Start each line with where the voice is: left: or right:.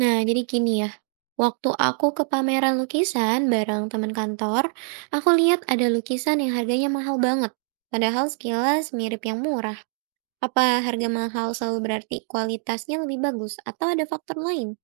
right: Nah, jadi gini ya. Waktu aku ke pameran lukisan bareng teman kantor, aku lihat ada lukisan yang harganya mahal banget. Padahal sekilas mirip yang murah. Apa harga mahal selalu berarti kualitasnya lebih bagus atau ada faktor lain?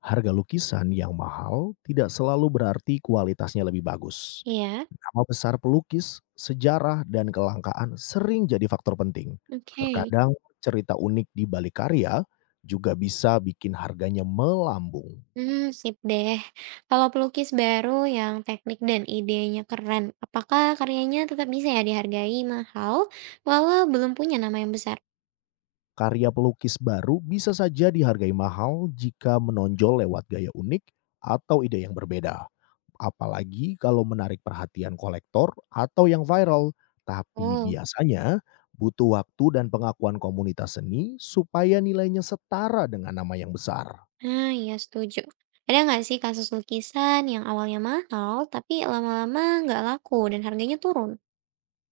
left: Harga lukisan yang mahal tidak selalu berarti kualitasnya lebih bagus.
right: Iya.
left: Nama besar pelukis, sejarah, dan kelangkaan sering jadi faktor penting.
right: Oke.
left: Terkadang cerita unik di balik karya juga bisa bikin harganya melambung.
right: Hmm, sip deh. Kalau pelukis baru yang teknik dan idenya keren, apakah karyanya tetap bisa ya dihargai mahal walau belum punya nama yang besar?
left: Karya pelukis baru bisa saja dihargai mahal jika menonjol lewat gaya unik atau ide yang berbeda, apalagi kalau menarik perhatian kolektor atau yang viral. Tapi
right: Oh.
left: biasanya butuh waktu dan pengakuan komunitas seni supaya nilainya setara dengan nama yang besar.
right: Nah, iya setuju. Ada nggak sih kasus lukisan yang awalnya mahal, tapi lama-lama nggak laku dan harganya turun?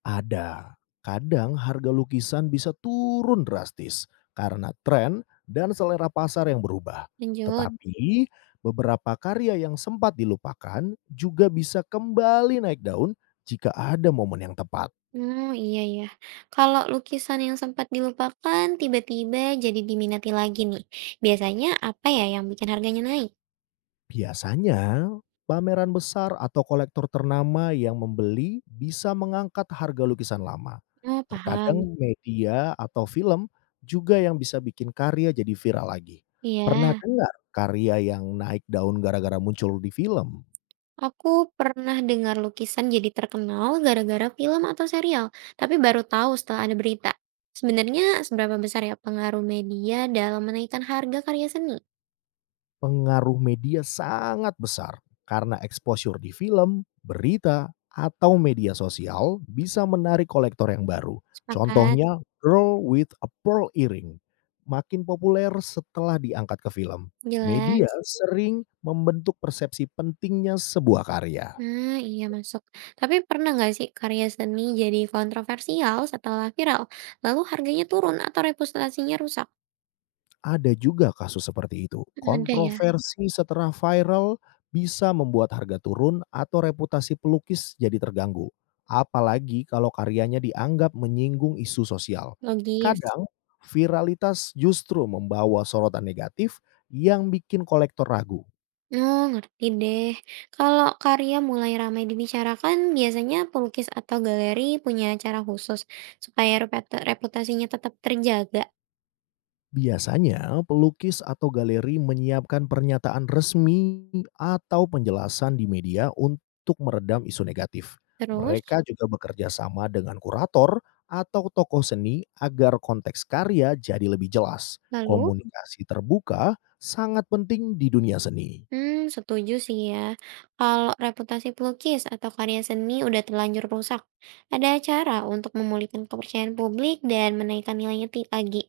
left: Ada. Kadang harga lukisan bisa turun drastis karena tren dan selera pasar yang berubah.
right: Lanjut.
left: Tetapi beberapa karya yang sempat dilupakan juga bisa kembali naik daun jika ada momen yang tepat.
right: Oh iya ya. Kalau lukisan yang sempat dilupakan tiba-tiba jadi diminati lagi nih. Biasanya apa ya yang bikin harganya naik?
left: Biasanya, pameran besar atau kolektor ternama yang membeli bisa mengangkat harga lukisan lama.
right: Oh paham.
left: Terkadang media atau film juga yang bisa bikin karya jadi viral lagi. Pernah
right: Iya.
left: dengar karya yang naik daun gara-gara muncul di film?
right: Aku pernah dengar lukisan jadi terkenal gara-gara film atau serial, tapi baru tahu setelah ada berita. Sebenarnya seberapa besar ya pengaruh media dalam menaikkan harga karya seni?
left: Pengaruh media sangat besar karena exposure di film, berita, atau media sosial bisa menarik kolektor yang baru.
right: Sepakat,
left: Contohnya Girl with a Pearl Earring, makin populer setelah diangkat ke film. Media
right: jelas.
left: sering membentuk persepsi pentingnya sebuah karya.
right: Nah, iya masuk. Tapi pernah nggak sih karya seni jadi kontroversial setelah viral, lalu harganya turun atau reputasinya rusak?
left: Ada juga kasus seperti itu. Mhm.
right: Ada ya,
left: Kontroversi setelah viral bisa membuat harga turun atau reputasi pelukis jadi terganggu, apalagi kalau karyanya dianggap menyinggung isu sosial.
right: logis.
left: Kadang, viralitas justru membawa sorotan negatif yang bikin kolektor ragu.
right: Oh, ngerti deh. Kalau karya mulai ramai dibicarakan, biasanya pelukis atau galeri punya cara khusus supaya reputasinya tetap terjaga.
left: Biasanya, pelukis atau galeri menyiapkan pernyataan resmi atau penjelasan di media untuk meredam isu negatif.
right: Terus,
left: Mereka juga bekerja sama dengan kurator atau tokoh seni agar konteks karya jadi lebih jelas.
right: lalu?
left: Komunikasi terbuka sangat penting di dunia seni.
right: Hmm, setuju sih ya. Kalau reputasi pelukis atau karya seni udah terlanjur rusak, ada cara untuk memulihkan kepercayaan publik dan menaikkan nilainya ti lagi?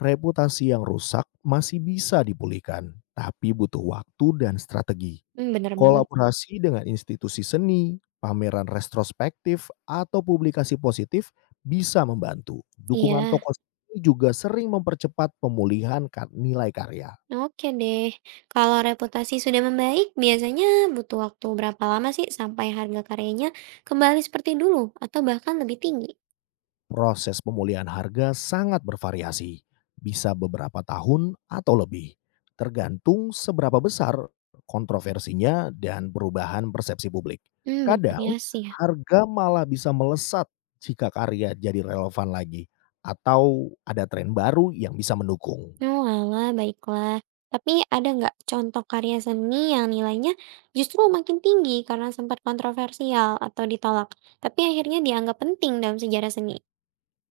left: Reputasi yang rusak masih bisa dipulihkan, tapi butuh waktu dan strategi.
right: Hmm, bener banget.
left: Kolaborasi dengan institusi seni, pameran retrospektif, atau publikasi positif bisa membantu. Dukungan
right: Iya,
left: tokoh seni juga sering mempercepat pemulihan nilai karya.
right: oke deh. Kalau reputasi sudah membaik, biasanya butuh waktu berapa lama sih sampai harga karyanya kembali seperti dulu atau bahkan lebih tinggi?
left: Proses pemulihan harga sangat bervariasi, bisa beberapa tahun atau lebih, tergantung seberapa besar kontroversinya dan perubahan persepsi publik.
right: Hmm,
left: Kadang,
right: bervariasi.
left: harga malah bisa melesat jika karya jadi relevan lagi atau ada tren baru yang bisa mendukung.
right: Oh alah, baiklah. Tapi ada nggak contoh karya seni yang nilainya justru makin tinggi karena sempat kontroversial atau ditolak, tapi akhirnya dianggap penting dalam sejarah seni?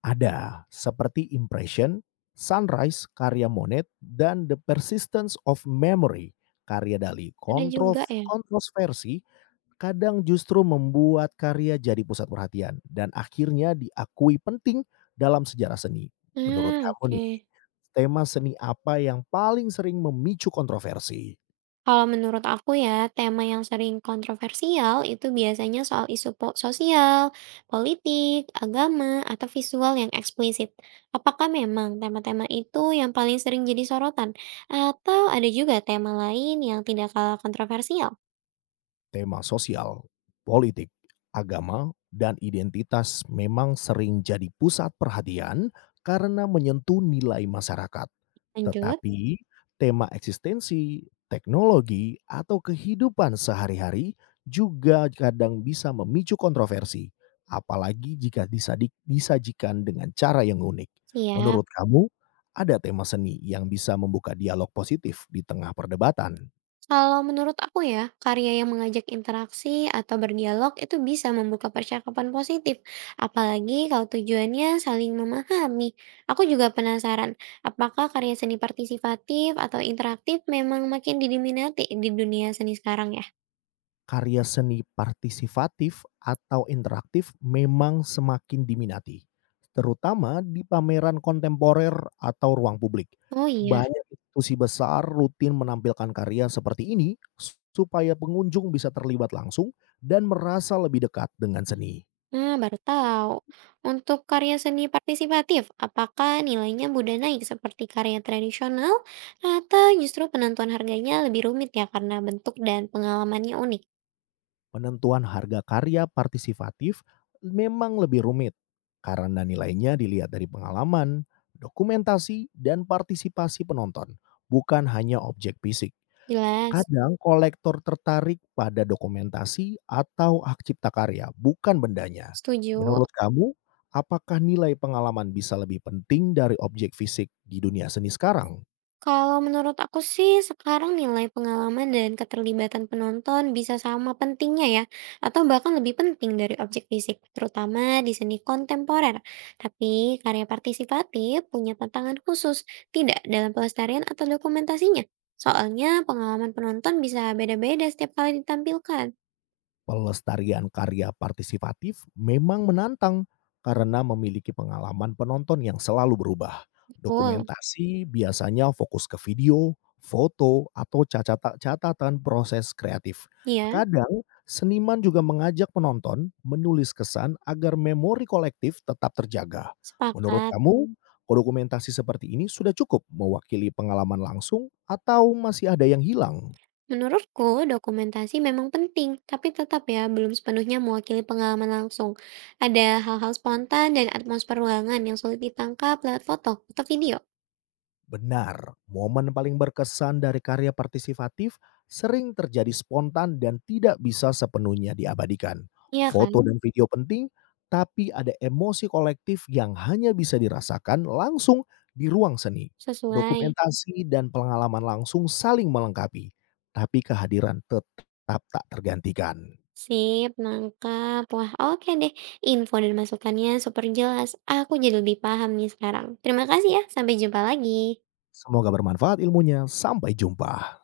left: Ada, seperti Impression, Sunrise karya Monet, dan The Persistence of Memory karya Dali.
right: Ada juga ya?
left: Kontroversi kadang justru membuat karya jadi pusat perhatian dan akhirnya diakui penting dalam sejarah seni. Menurut
right: Ah,
left: kamu
right: oke.
left: nih, tema seni apa yang paling sering memicu kontroversi?
right: Kalau menurut aku ya, tema yang sering kontroversial itu biasanya soal sosial, politik, agama, atau visual yang eksplisit. Apakah memang tema-tema itu yang paling sering jadi sorotan? Atau ada juga tema lain yang tidak kalah kontroversial?
left: Tema sosial, politik, agama, dan identitas memang sering jadi pusat perhatian karena menyentuh nilai masyarakat.
right: Lanjut,
left: Tetapi, tema eksistensi, teknologi, atau kehidupan sehari-hari juga kadang bisa memicu kontroversi, apalagi jika disajikan dengan cara yang unik.
right: siap.
left: Menurut kamu, ada tema seni yang bisa membuka dialog positif di tengah perdebatan?
right: Kalau menurut aku ya, karya yang mengajak interaksi atau berdialog itu bisa membuka percakapan positif, apalagi kalau tujuannya saling memahami. Aku juga penasaran, apakah karya seni partisipatif atau interaktif memang makin diminati di dunia seni sekarang ya?
left: Karya seni partisipatif atau interaktif memang semakin diminati, terutama di pameran kontemporer atau ruang publik.
right: Oh iya.
left: Banyak institusi besar rutin menampilkan karya seperti ini supaya pengunjung bisa terlibat langsung dan merasa lebih dekat dengan seni.
right: Nah, baru tahu. Untuk karya seni partisipatif, apakah nilainya mudah naik seperti karya tradisional atau justru penentuan harganya lebih rumit ya karena bentuk dan pengalamannya unik?
left: Penentuan harga karya partisipatif memang lebih rumit karena nilainya dilihat dari pengalaman, dokumentasi, dan partisipasi penonton, bukan hanya objek fisik.
right: Jelas.
left: Kadang kolektor tertarik pada dokumentasi atau hak cipta karya, bukan bendanya.
right: Setuju.
left: Menurut kamu, apakah nilai pengalaman bisa lebih penting dari objek fisik di dunia seni sekarang?
right: Kalau menurut aku sih sekarang nilai pengalaman dan keterlibatan penonton bisa sama pentingnya ya, atau bahkan lebih penting dari objek fisik, terutama di seni kontemporer. Tapi karya partisipatif punya tantangan khusus, tidak dalam pelestarian atau dokumentasinya. Soalnya pengalaman penonton bisa beda-beda setiap kali ditampilkan.
left: Pelestarian karya partisipatif memang menantang karena memiliki pengalaman penonton yang selalu berubah.
right: Betul,
left: Dokumentasi biasanya fokus ke video, foto, atau catatan proses kreatif.
right: iya,
left: Kadang, seniman juga mengajak penonton menulis kesan agar memori kolektif tetap terjaga. Menurut
right: sepakat.
left: kamu, dokumentasi seperti ini sudah cukup mewakili pengalaman langsung atau masih ada yang hilang?
right: Menurutku, dokumentasi memang penting, tapi tetap ya belum sepenuhnya mewakili pengalaman langsung. Ada hal-hal spontan dan atmosfer ruangan yang sulit ditangkap lewat foto atau video.
left: Benar, momen paling berkesan dari karya partisipatif sering terjadi spontan dan tidak bisa sepenuhnya diabadikan.
right: Iya kan?
left: Foto dan video penting, tapi ada emosi kolektif yang hanya bisa dirasakan langsung di ruang seni.
right: Sesuai.
left: Dokumentasi dan pengalaman langsung saling melengkapi, tapi kehadiran tetap tak tergantikan.
right: Sip, nangkap. Wah, oke deh. Info dan masukannya super jelas. Aku jadi lebih paham nih sekarang. Terima kasih ya. Sampai jumpa lagi.
left: Semoga bermanfaat ilmunya. Sampai jumpa.